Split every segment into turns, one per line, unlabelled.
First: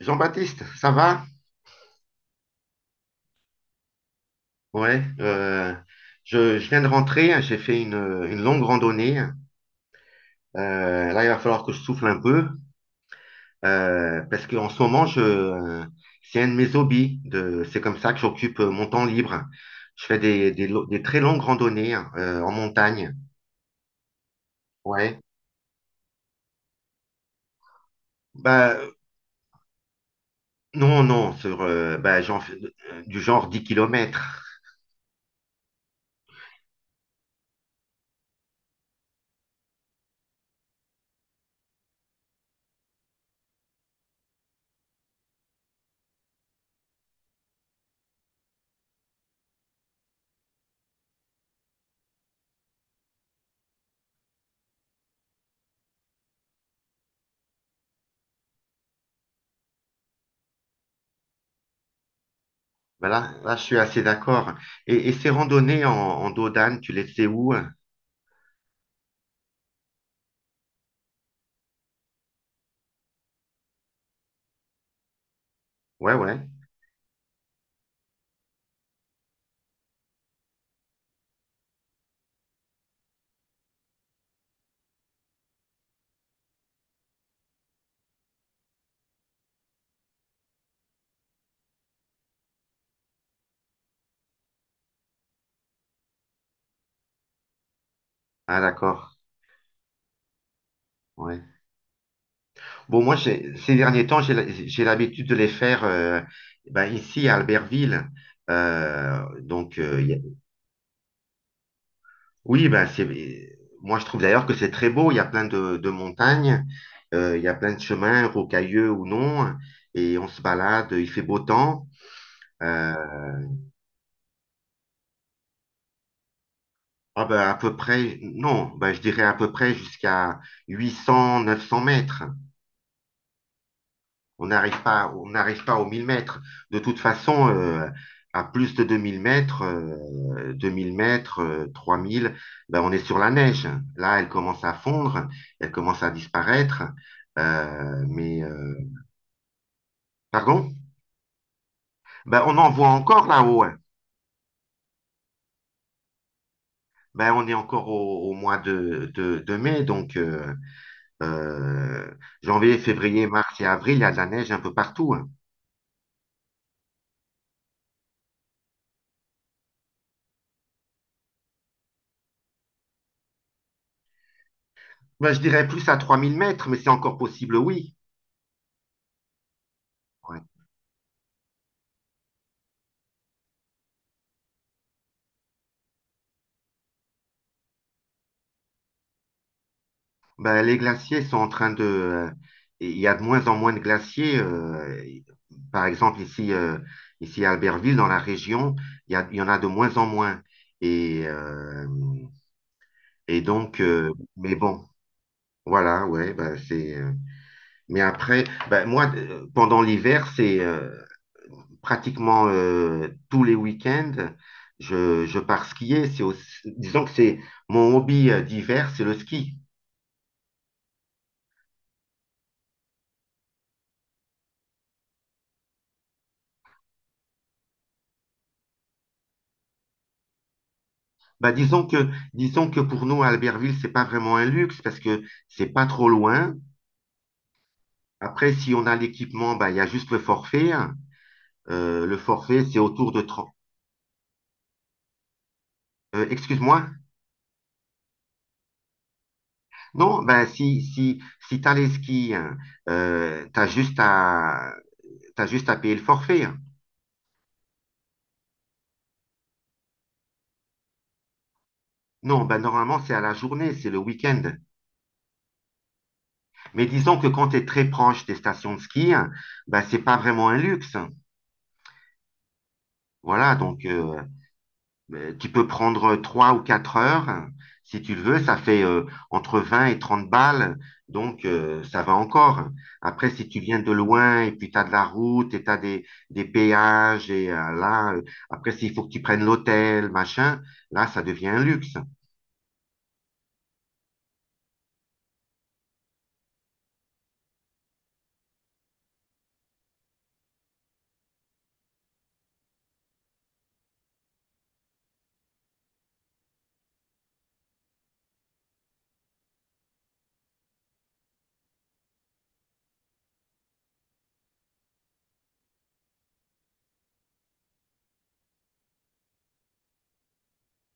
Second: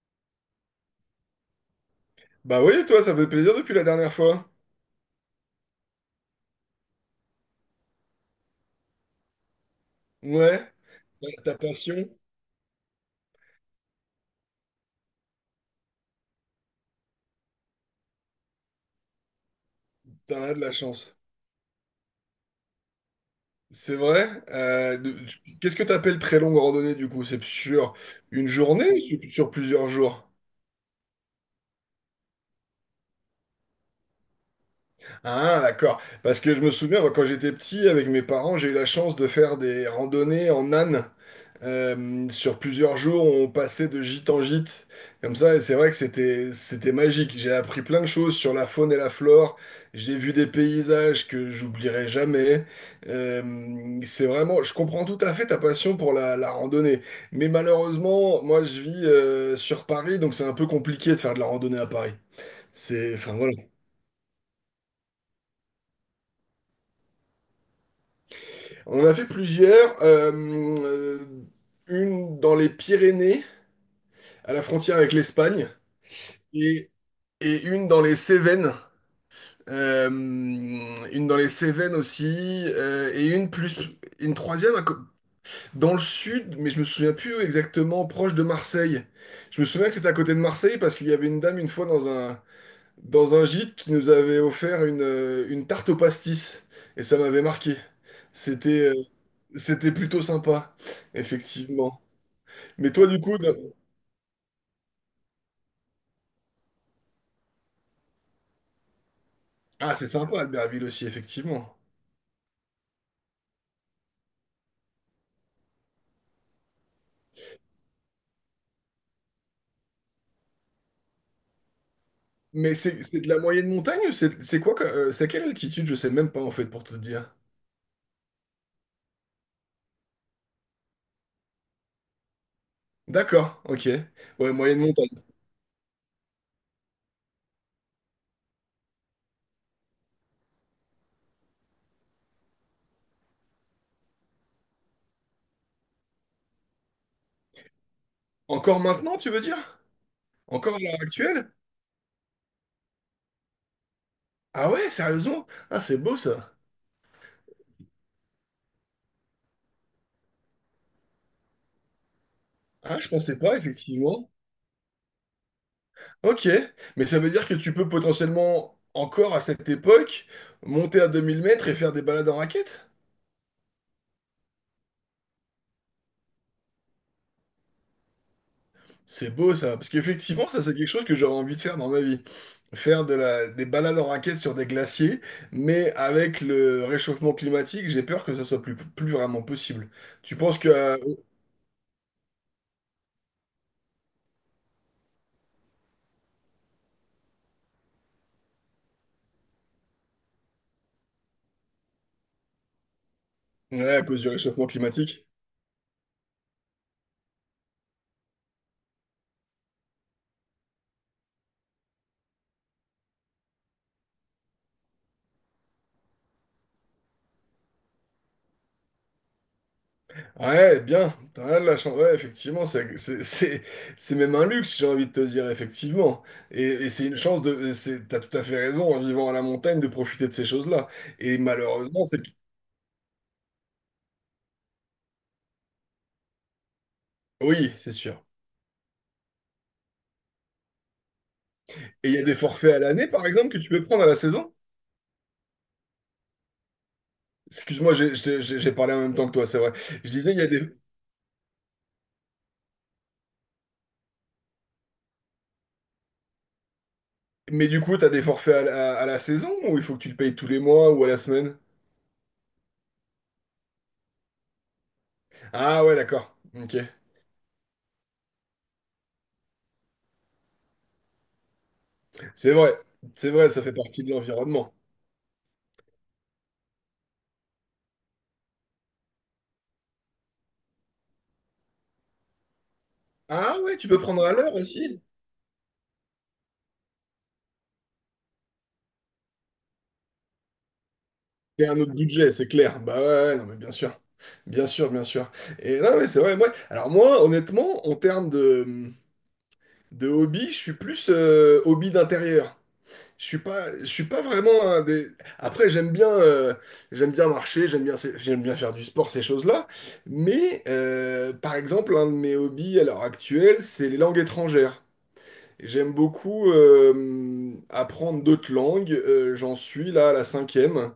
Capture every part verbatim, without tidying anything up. Jean-Baptiste, ça va?
Bah oui, toi, ça fait plaisir depuis la dernière fois.
Ouais, euh, je, je viens de rentrer, hein, j'ai fait une, une longue randonnée.
Ouais,
Euh, là, il
ta
va
ta
falloir que je souffle
passion,
un peu euh, parce qu'en ce moment, je, c'est un de mes hobbies. De, c'est comme ça que j'occupe mon temps libre. Je fais
t'en
des,
as de
des,
la
lo- des
chance.
très longues randonnées, hein, euh, en montagne.
C'est vrai. Euh, de-
Ouais.
qu'est-ce que t'appelles très longue randonnée du coup? C'est sur une
Bah,
journée ou sur sur plusieurs jours?
non, non, sur, euh, bah, j'en fais euh, du genre dix kilomètres.
Ah, d'accord. Parce que je me souviens, moi, quand j'étais petit, avec mes parents, j'ai eu la chance de faire des randonnées en âne. Euh, sur plusieurs jours, on passait de gîte en gîte, comme ça, et c'est vrai que c'était c'était magique. J'ai appris plein de choses sur la faune et la flore. J'ai vu des paysages que j'oublierai jamais. Euh, c'est vraiment, je comprends tout à fait ta passion pour la, la randonnée, mais malheureusement, moi, je vis euh, sur Paris, donc c'est un peu compliqué de faire de la randonnée à Paris. C'est, enfin
Voilà,
voilà.
là, je suis assez d'accord. Et, et ces randonnées en, en dos d'âne, tu les fais où? Ouais,
On en a fait plusieurs. Euh, une dans les Pyrénées, à la frontière avec l'Espagne,
ouais.
et, et une dans les Cévennes. Euh, une dans les Cévennes aussi, euh, et une plus, une troisième à co- dans le sud, mais je me souviens plus exactement, proche de Marseille. Je me souviens que c'était à côté de Marseille parce qu'il y avait une dame une fois dans un, dans un gîte qui nous avait offert une, euh, une tarte au pastis. Et ça m'avait marqué.
Ah,
C'était euh,
d'accord.
c'était plutôt sympa,
Ouais.
effectivement. Mais
Bon,
toi,
moi,
du coup,
j'ai-
de-
ces derniers temps, j'ai la- j'ai l'habitude de les faire, euh, ben, ici à Albertville. Euh, donc,
ah,
euh, il
c'est
y a-
sympa, Albertville aussi, effectivement.
oui, ben, c'est, moi, je trouve d'ailleurs que c'est très beau. Il y a plein de, de montagnes, euh, il y a plein de chemins, rocailleux ou non, et on se balade, il fait beau temps.
Mais
Euh,
c'est c'est de la moyenne montagne? Ou C'est c'est quoi? Que- euh, c'est à quelle altitude? Je sais même pas, en fait, pour te
ah
dire.
ben, à peu près, non, ben, je dirais à peu près jusqu'à huit cents, neuf cents mètres.
D'accord, ok.
On
Ouais, moyenne
n'arrive
montagne.
pas, on n'arrive pas aux mille mètres. De toute façon, euh, à plus de deux mille mètres, euh, deux mille mètres, euh, trois mille, ben on est sur la neige. Là, elle commence à fondre, elle commence à disparaître. Euh, mais, euh,
Encore maintenant, tu veux dire?
pardon?
Encore à l'heure actuelle?
Ben, on en voit encore là-haut, hein.
Ah ouais, sérieusement? Ah, c'est beau ça.
Ben, on est encore au, au mois de, de, de mai, donc euh, euh, janvier,
Ah, je
février,
pensais pas,
mars et avril, il y a de la
effectivement.
neige un peu partout, hein.
Ok, mais ça veut dire que tu peux potentiellement, encore à cette époque, monter à deux mille mètres et faire des balades en raquette?
Ben, je dirais plus à trois mille mètres, mais c'est encore possible, oui.
C'est beau ça, parce
Ouais.
qu'effectivement, ça c'est quelque chose que j'aurais envie de faire dans ma vie. Faire de la, des balades en raquette sur des glaciers, mais avec le réchauffement climatique, j'ai peur que ça soit plus, plus vraiment possible. Tu penses
Ben,
que,
les
euh,
glaciers sont en train de. Euh, il y a de moins en moins de glaciers. Euh, par exemple, ici, euh, ici à Albertville, dans la région, il y a- il y en a de moins en moins. Et, euh, et donc,
ouais, à
euh,
cause du
mais
réchauffement
bon,
climatique?
voilà, ouais, ben, c'est... euh, mais après, ben, moi, euh, pendant l'hiver, c'est euh, pratiquement euh, tous les week-ends, je, je pars skier. C'est aussi- disons que c'est mon hobby euh, d'hiver, c'est le ski.
Ouais, bien, t'as rien de la chance. Ouais, effectivement, c'est c'est- c'est- c'est même un luxe, j'ai envie de te dire, effectivement. Et, et c'est une chance de. C'est- T'as tout à fait raison, en vivant à la montagne, de profiter de ces choses-là. Et
Bah, disons
malheureusement,
que,
c'est.
disons que pour nous, à Albertville, c'est pas vraiment un luxe parce que c'est pas trop loin.
Oui, c'est sûr.
Après, si on a l'équipement, bah, il y a juste le forfait, hein. Euh,
Et il
le
y a des
forfait,
forfaits
c'est
à l'année,
autour de
par exemple,
trente.
que tu peux prendre à la saison?
Euh, excuse-moi.
Excuse-moi, j'ai j'ai- j'ai- j'ai parlé en même temps que toi, c'est vrai. Je
Non,
disais, il y
bah,
a des.
si, si, si t'as les skis, hein, euh, t'as juste à, t'as juste à payer le forfait, hein.
Mais du coup, t'as des forfaits à, la à la saison ou il faut que tu le payes tous les mois ou à la semaine?
Non, bah, normalement, c'est à la journée, c'est le week-end.
Ah ouais, d'accord. Ok.
Mais disons que quand t'es très proche des stations de ski, hein, bah, c'est pas vraiment un luxe, hein.
C'est vrai. C'est vrai,
Voilà,
ça fait
donc,
partie de
euh,
l'environnement.
Euh, tu peux prendre, euh, trois ou quatre heures, hein, si tu le veux, ça fait, euh, entre vingt et trente balles, donc euh, ça va encore. Après, si
Ah
tu
ouais,
viens
tu
de
peux prendre à
loin et
l'heure
puis tu as de
aussi?
la route et tu as des, des péages et euh, là, euh, après s'il faut que tu prennes l'hôtel, machin, là, ça devient un
C'est un autre
luxe.
budget, c'est clair. Bah ouais, ouais, non, mais bien sûr. Bien sûr, bien sûr. Et non, mais c'est vrai, moi. Alors moi, honnêtement, en termes de, de hobby, je suis plus euh, hobby d'intérieur. Je suis pas, je suis pas vraiment un des. Après, j'aime bien, euh, j'aime bien marcher, j'aime bien, ces- j'aime bien faire du sport, ces choses-là. Mais euh, par exemple, un de mes hobbies à l'heure actuelle, c'est les langues étrangères. J'aime beaucoup euh, apprendre d'autres langues. Euh, j'en suis là à la cinquième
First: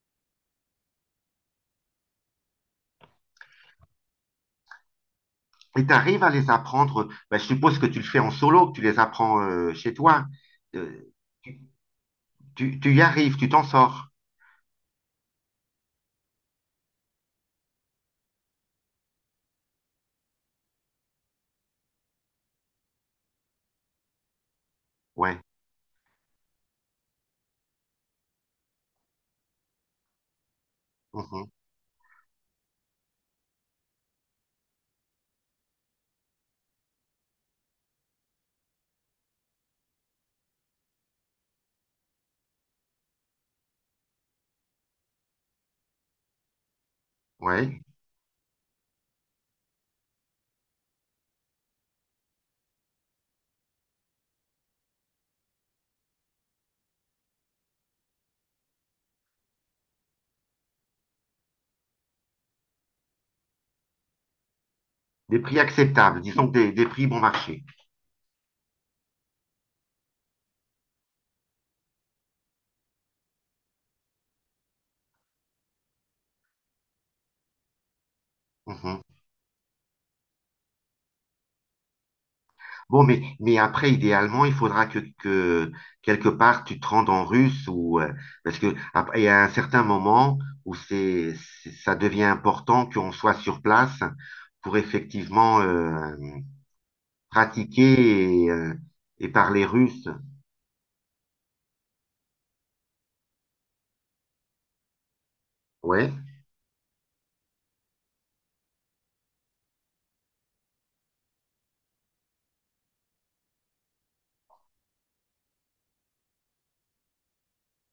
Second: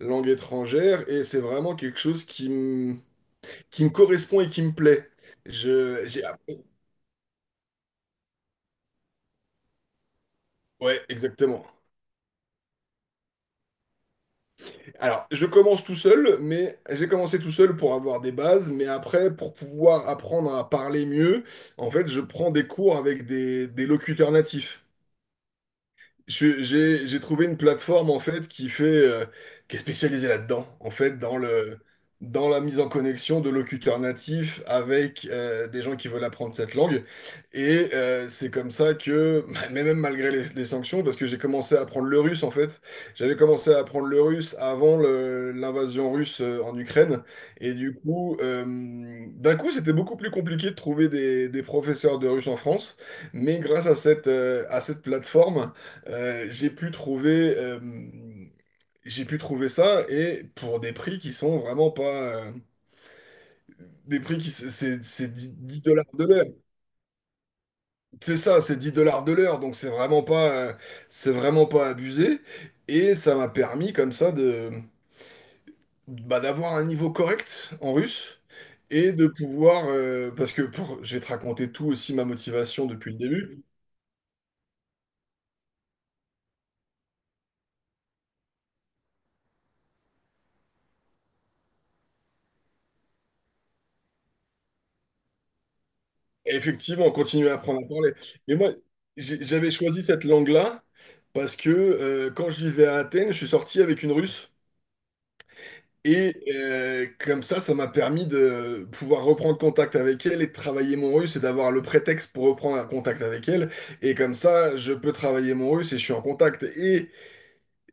langue étrangère et c'est vraiment quelque chose qui me, qui me correspond et qui me plaît.
Et tu
Je, j'ai,
arrives à les
appris-
apprendre, ben, je suppose que tu le fais en solo, que tu les apprends, euh, chez toi.
ouais,
Euh, tu,
exactement.
tu, tu y arrives, tu t'en sors.
Alors, je commence tout seul, mais j'ai commencé tout seul pour avoir des bases, mais après, pour pouvoir apprendre à parler mieux, en fait, je prends des cours avec des, des locuteurs natifs.
Ouais.
Je- J'ai j'ai trouvé une plateforme en fait qui fait euh, qui est spécialisée là-dedans en fait dans
Mhm.
le dans la mise en connexion de locuteurs natifs avec euh, des gens qui veulent apprendre cette langue et euh, c'est comme ça que mais même malgré les, les sanctions parce que j'ai commencé à apprendre le russe en fait j'avais commencé à apprendre le russe avant le- l'invasion russe euh, en Ukraine et
Ouais.
du coup euh, d'un coup c'était beaucoup plus compliqué de trouver des, des professeurs de russe en France mais grâce à cette euh, à cette plateforme euh, j'ai pu trouver, euh, j'ai pu trouver ça et pour des prix qui sont vraiment pas, euh, des prix qui s- c'est c'est
Des
dix
prix
dix dollars
acceptables,
de l'heure.
disons que des, des prix bon marché.
C'est ça, c'est dix dollars de l'heure, donc c'est vraiment pas, euh, c'est vraiment pas abusé. Et ça m'a permis comme ça de, bah, d'avoir un niveau correct en russe
Mhm.
et de pouvoir, euh, parce que pour, je vais te raconter tout aussi ma motivation
Bon,
depuis le
mais, mais
début.
après, idéalement, il faudra que, que quelque part tu te rendes en russe ou euh, parce que après, il y a un certain moment où c'est, c'est- ça devient important qu'on soit sur place pour effectivement euh,
Effectivement, on continue à apprendre à parler.
pratiquer et,
Mais moi,
euh, et
j'ai-
parler
j'avais choisi
russe.
cette langue-là parce que euh, quand je vivais à Athènes, je suis sorti avec une Russe.
Ouais.
Et euh, comme ça, ça m'a permis de pouvoir reprendre contact avec elle et de travailler mon russe et d'avoir le prétexte pour reprendre un contact avec elle. Et comme ça, je peux travailler mon russe et je suis en contact. Et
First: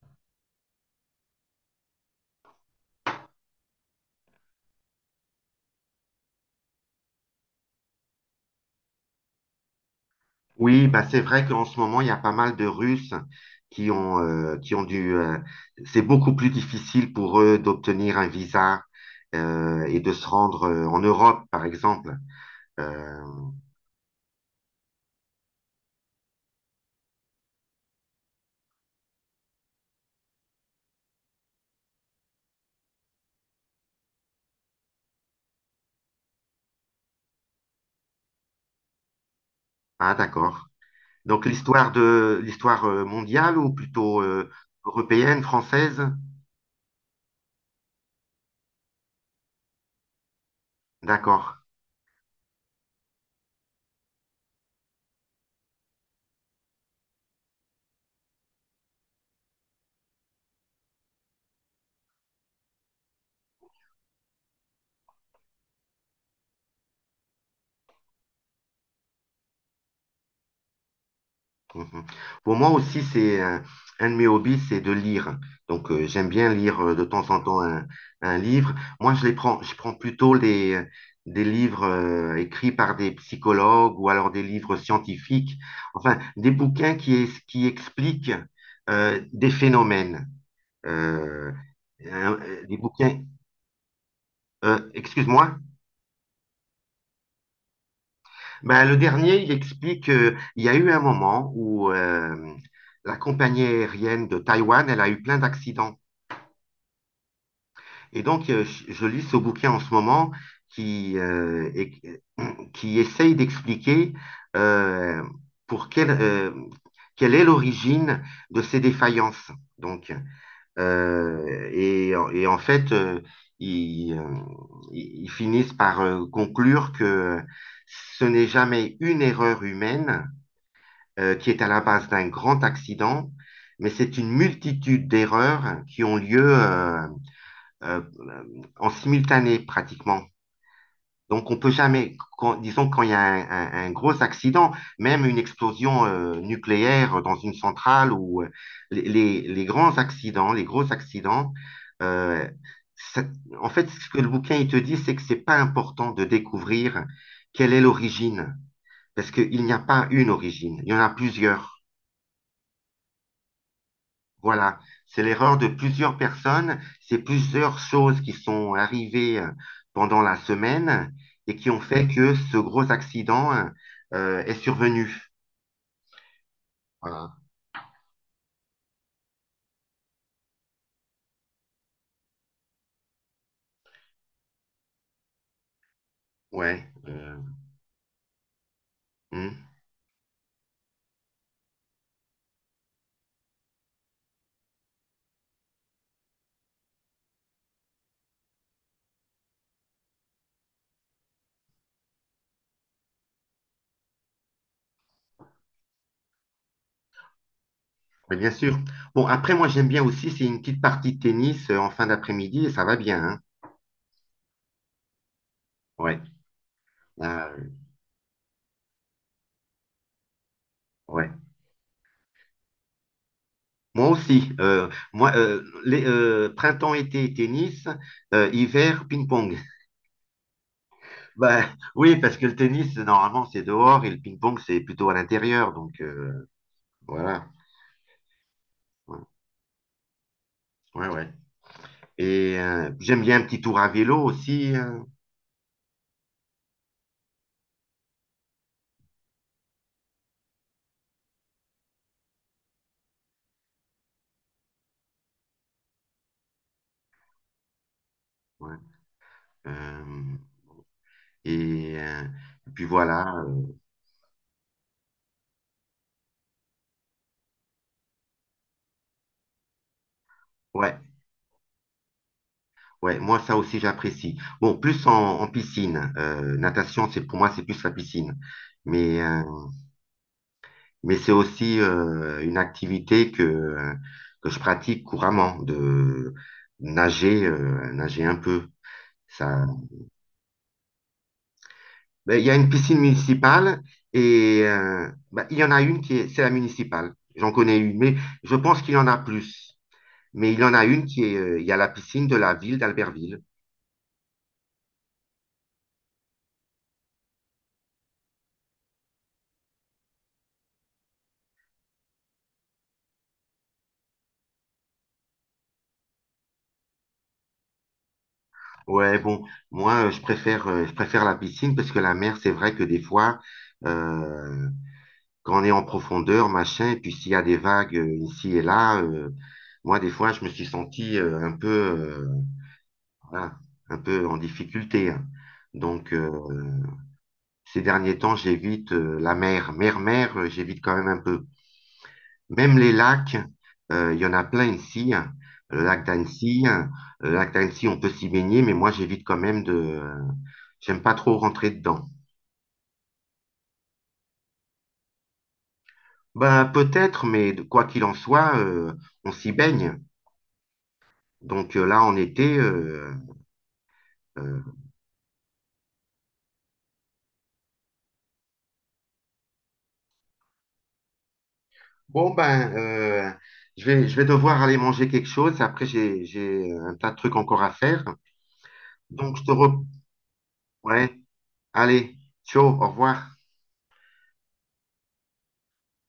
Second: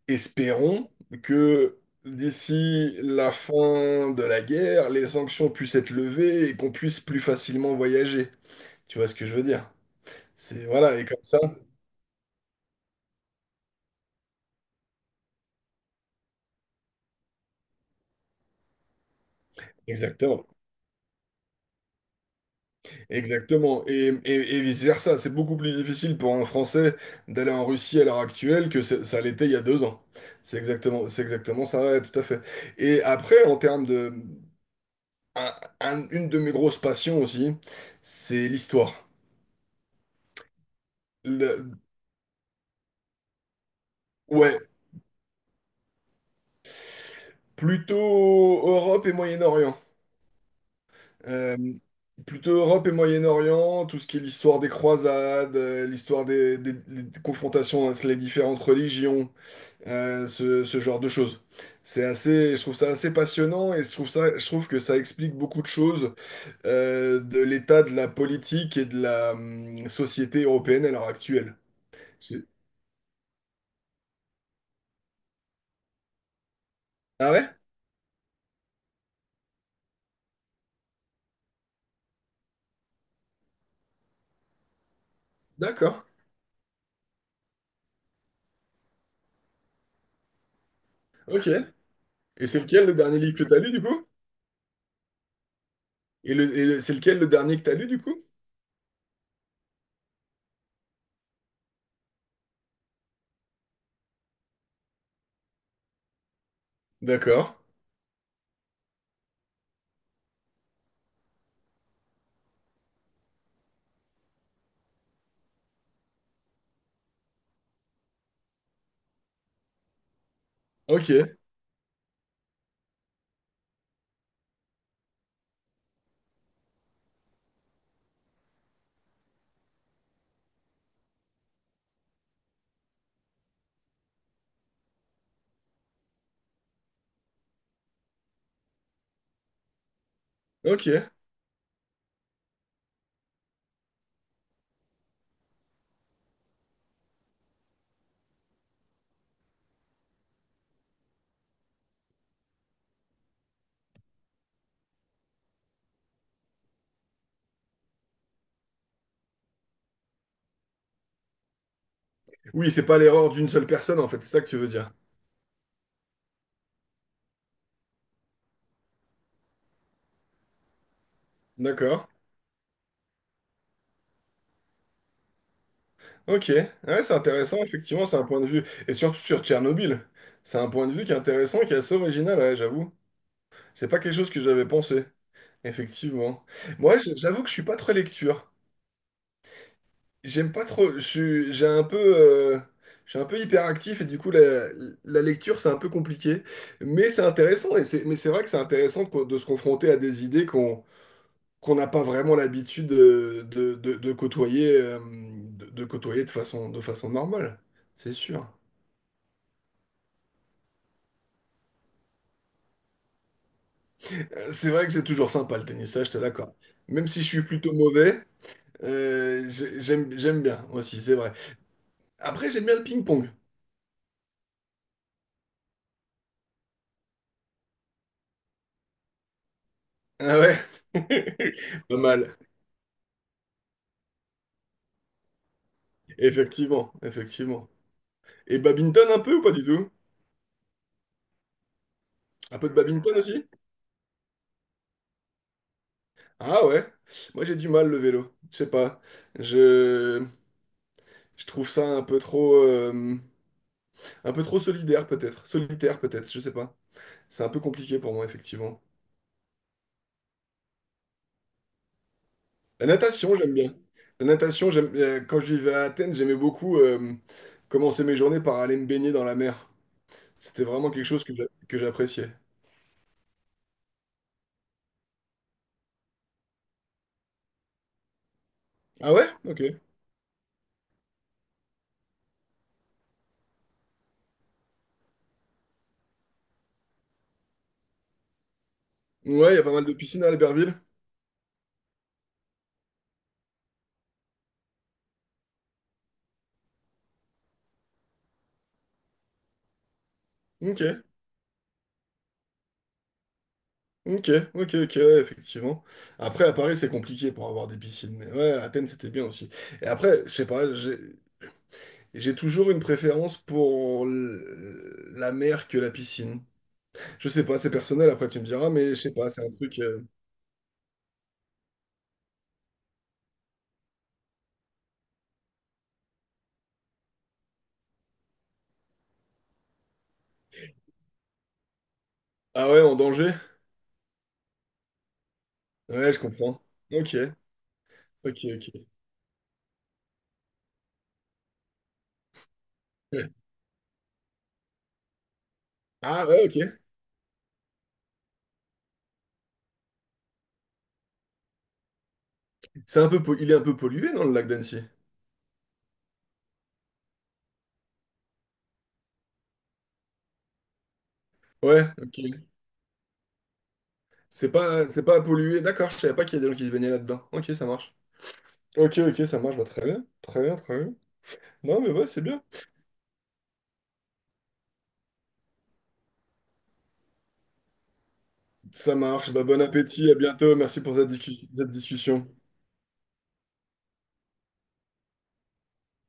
espérons que d'ici la fin de la guerre, les sanctions puissent être levées et qu'on puisse plus facilement voyager. Tu vois ce que je veux dire? C'est,
Oui,
voilà, et
bah c'est
comme ça,
vrai qu'en ce moment, il y a pas mal de Russes qui ont euh, qui ont dû euh, c'est beaucoup plus difficile pour eux d'obtenir un visa, euh, et de se
exactement.
rendre, euh, en Europe, par exemple. Euh,
Exactement. Et, et, et vice-versa. C'est beaucoup plus difficile pour un Français d'aller en Russie à l'heure actuelle que ça ça l'était il y a deux ans. C'est exactement, c'est exactement ça, ouais, tout à fait. Et après, en termes de... un- un- une de mes grosses passions aussi, c'est l'histoire.
Ah, d'accord. Donc
Le-
l'histoire de l'histoire, euh, mondiale ou plutôt euh,
ouais,
européenne, française?
plutôt Europe et Moyen-Orient. Euh,
D'accord.
Plutôt Europe et Moyen-Orient, tout ce qui est l'histoire des croisades, euh, l'histoire des, des- des confrontations entre les différentes religions, euh, ce, ce genre de choses. C'est assez, je trouve ça assez passionnant et je trouve ça, je trouve que ça explique beaucoup de choses euh, de l'état de la politique et de la hum, société européenne à l'heure actuelle.
Mhm.
J'ai-
Pour moi aussi, c'est euh, un de mes hobbies, c'est de lire. Donc euh, j'aime bien lire, euh, de temps
Ah
en
ouais?
temps un, un livre. Moi, je les prends, je prends plutôt les, euh, des livres, euh, écrits par des psychologues ou alors des livres scientifiques.
D'accord.
Enfin, des bouquins qui, es- qui expliquent, euh, des phénomènes.
Ok.
Euh, un-
Et c'est
euh, des
lequel le dernier
bouquins.
livre que t'as lu du coup?
Euh, excuse-moi.
Et, le, et le- c'est lequel le dernier que t'as lu du coup?
Ben, le dernier, il explique qu'il y a eu un moment où euh, la compagnie aérienne de Taïwan, elle a eu plein d'accidents.
D'accord.
Et donc, euh, je je lis ce bouquin en ce moment qui, euh, et- euh, qui essaye d'expliquer, euh, pour quelle, euh, quelle est l'origine de ces défaillances. Donc,
Ok.
euh, et, et en fait, euh, ils, euh, ils- ils finissent par, euh, conclure que ce n'est jamais une erreur humaine, euh, qui est à la base d'un grand accident, mais c'est une multitude d'erreurs qui ont lieu, euh, euh, en simultané pratiquement.
Ok.
Donc on peut jamais, quand- disons quand il y a un, un- un gros accident, même une explosion, euh, nucléaire dans une centrale ou euh, les, les- grands accidents, les gros accidents, euh, ça- en fait ce que le bouquin il te dit, c'est que c'est pas important de découvrir quelle est l'origine, parce qu'il n'y a pas une origine, il y en a plusieurs.
Oui, c'est pas l'erreur d'une seule personne en fait, c'est ça que tu veux
Voilà,
dire.
c'est l'erreur de plusieurs personnes, c'est plusieurs choses qui sont arrivées, euh, pendant la semaine et qui ont
D'accord.
fait que ce gros accident, euh, est survenu.
Ok, ouais, c'est
Voilà,
intéressant, effectivement, c'est un point de vue. Et surtout sur Tchernobyl, c'est un point de vue qui est intéressant, qui est assez original, ouais, j'avoue. C'est pas quelque chose que j'avais pensé, effectivement.
ouais.
Moi, j-
Euh,
j'avoue que je suis pas très lecture.
hmm.
J'aime pas trop, je suis- j'ai un peu, euh, je suis un peu hyperactif et du coup, la, la lecture, c'est un peu compliqué. Mais c'est intéressant, et c'est, mais c'est vrai que c'est intéressant de, de se confronter à des idées qu'on qu'on n'a pas vraiment l'habitude de, de, de- de côtoyer, euh, de, de côtoyer de façon, de façon normale, c'est
Mais
sûr.
bien sûr. Bon, après, moi, j'aime bien aussi, c'est une petite partie de tennis, euh, en fin d'après-midi et ça va bien, hein.
C'est vrai que c'est toujours sympa le tennis, ça, je te
Ouais.
l'accorde. Même si je suis
Euh,
plutôt mauvais, euh, j'ai- j'aime, j'aime bien aussi, c'est
ouais.
vrai. Après, j'aime bien le ping-pong.
Moi aussi. Euh, moi, euh, les, euh, printemps, été, tennis, euh, hiver, ping-pong.
Ah ouais?
Bah,
Pas
oui, parce
mal.
que le tennis, normalement, c'est dehors et le ping-pong, c'est plutôt à l'intérieur. Donc, euh,
Effectivement,
voilà.
effectivement. Et badminton un
Ouais,
peu ou pas du tout?
ouais, ouais. Et
Un peu de
euh,
badminton
j'aime bien un
aussi?
petit tour à vélo aussi. Euh,
Ah ouais? Moi, j'ai du mal le vélo. Je sais pas. Je, je trouve ça un peu trop, euh, un peu trop solidaire peut-être. Solitaire peut-être, je sais pas. C'est un peu compliqué pour moi,
ouais.
effectivement.
Euh, et, euh, et puis
La
voilà.
natation, j'aime
Euh,
bien. La natation, j'aime, euh, quand je vivais à Athènes, j'aimais beaucoup euh, commencer mes journées par aller me baigner dans la mer. C'était vraiment
ouais,
quelque chose que j'a- que j'appréciais.
ouais, moi, ça aussi, j'apprécie. Bon, plus en, en, piscine. Euh, natation, c'est pour moi, c'est plus la piscine.
Ah
Mais,
ouais?
euh,
Ok. Ouais,
mais c'est aussi, euh, une activité que, euh, que je pratique couramment, de nager, euh, nager un peu.
il y a
Ça.
pas mal de piscines à Albertville.
Ben, il y a une piscine municipale et euh, ben, il y en a une qui est, c'est la municipale. J'en connais une, mais je pense qu'il y en a plus. Mais il y en a
Ok,
une qui est, euh, il y a la piscine de la ville d'Albertville.
ok, ok, ok, ouais, effectivement. Après, à Paris, c'est compliqué pour avoir des piscines. Mais ouais, à Athènes, c'était bien aussi. Et après, je sais pas, j'ai j'ai toujours une préférence pour l- la mer que la piscine. Je sais pas, c'est personnel, après tu me diras, mais je sais
Ouais,
pas,
bon,
c'est un truc... euh,
moi, euh, je préfère, euh, je préfère la piscine parce que la mer, c'est vrai que des fois, euh, quand on est en profondeur, machin, et puis s'il y a des vagues, euh, ici et là, euh, moi, des fois, je me suis senti, euh, un peu, euh,
Ah ouais, en danger?
voilà, un peu en difficulté, hein. Donc,
Ouais, je comprends.
euh,
Ok,
ces derniers temps,
ok,
j'évite,
ok.
euh, la mer. Mer, mer, euh, j'évite quand même un peu. Même les
Ouais.
lacs, euh, il y en a plein ici, hein. Le lac
Ah ouais,
d'Annecy,
ok.
hein. Le lac d'Annecy, on peut s'y baigner, mais moi, j'évite quand même de. Euh, J'aime pas trop rentrer dedans.
C'est un peu, pol- il est un peu pollué dans le lac d'Annecy.
Ben, peut-être, mais de- quoi qu'il en soit, euh, on s'y baigne. Donc euh,
Ouais,
là, en
ok.
été, euh,
C'est
euh,
pas, c'est pas pollué. D'accord, je savais pas qu'il y a des gens qui se baignaient là-dedans. Ok, ça marche. Ok, ok, ça marche. Bah, très bien, très bien, très bien. Non, mais ouais, c'est
bon,
bien.
ben, euh, je vais, je vais devoir aller manger quelque chose. Après, j'ai, j'ai un tas de trucs encore à faire.
Ça marche.
Donc, je
Bah,
te
bon
re...
appétit, à bientôt. Merci pour cette
Ouais,
discu- cette
allez,
discussion.
ciao, au revoir.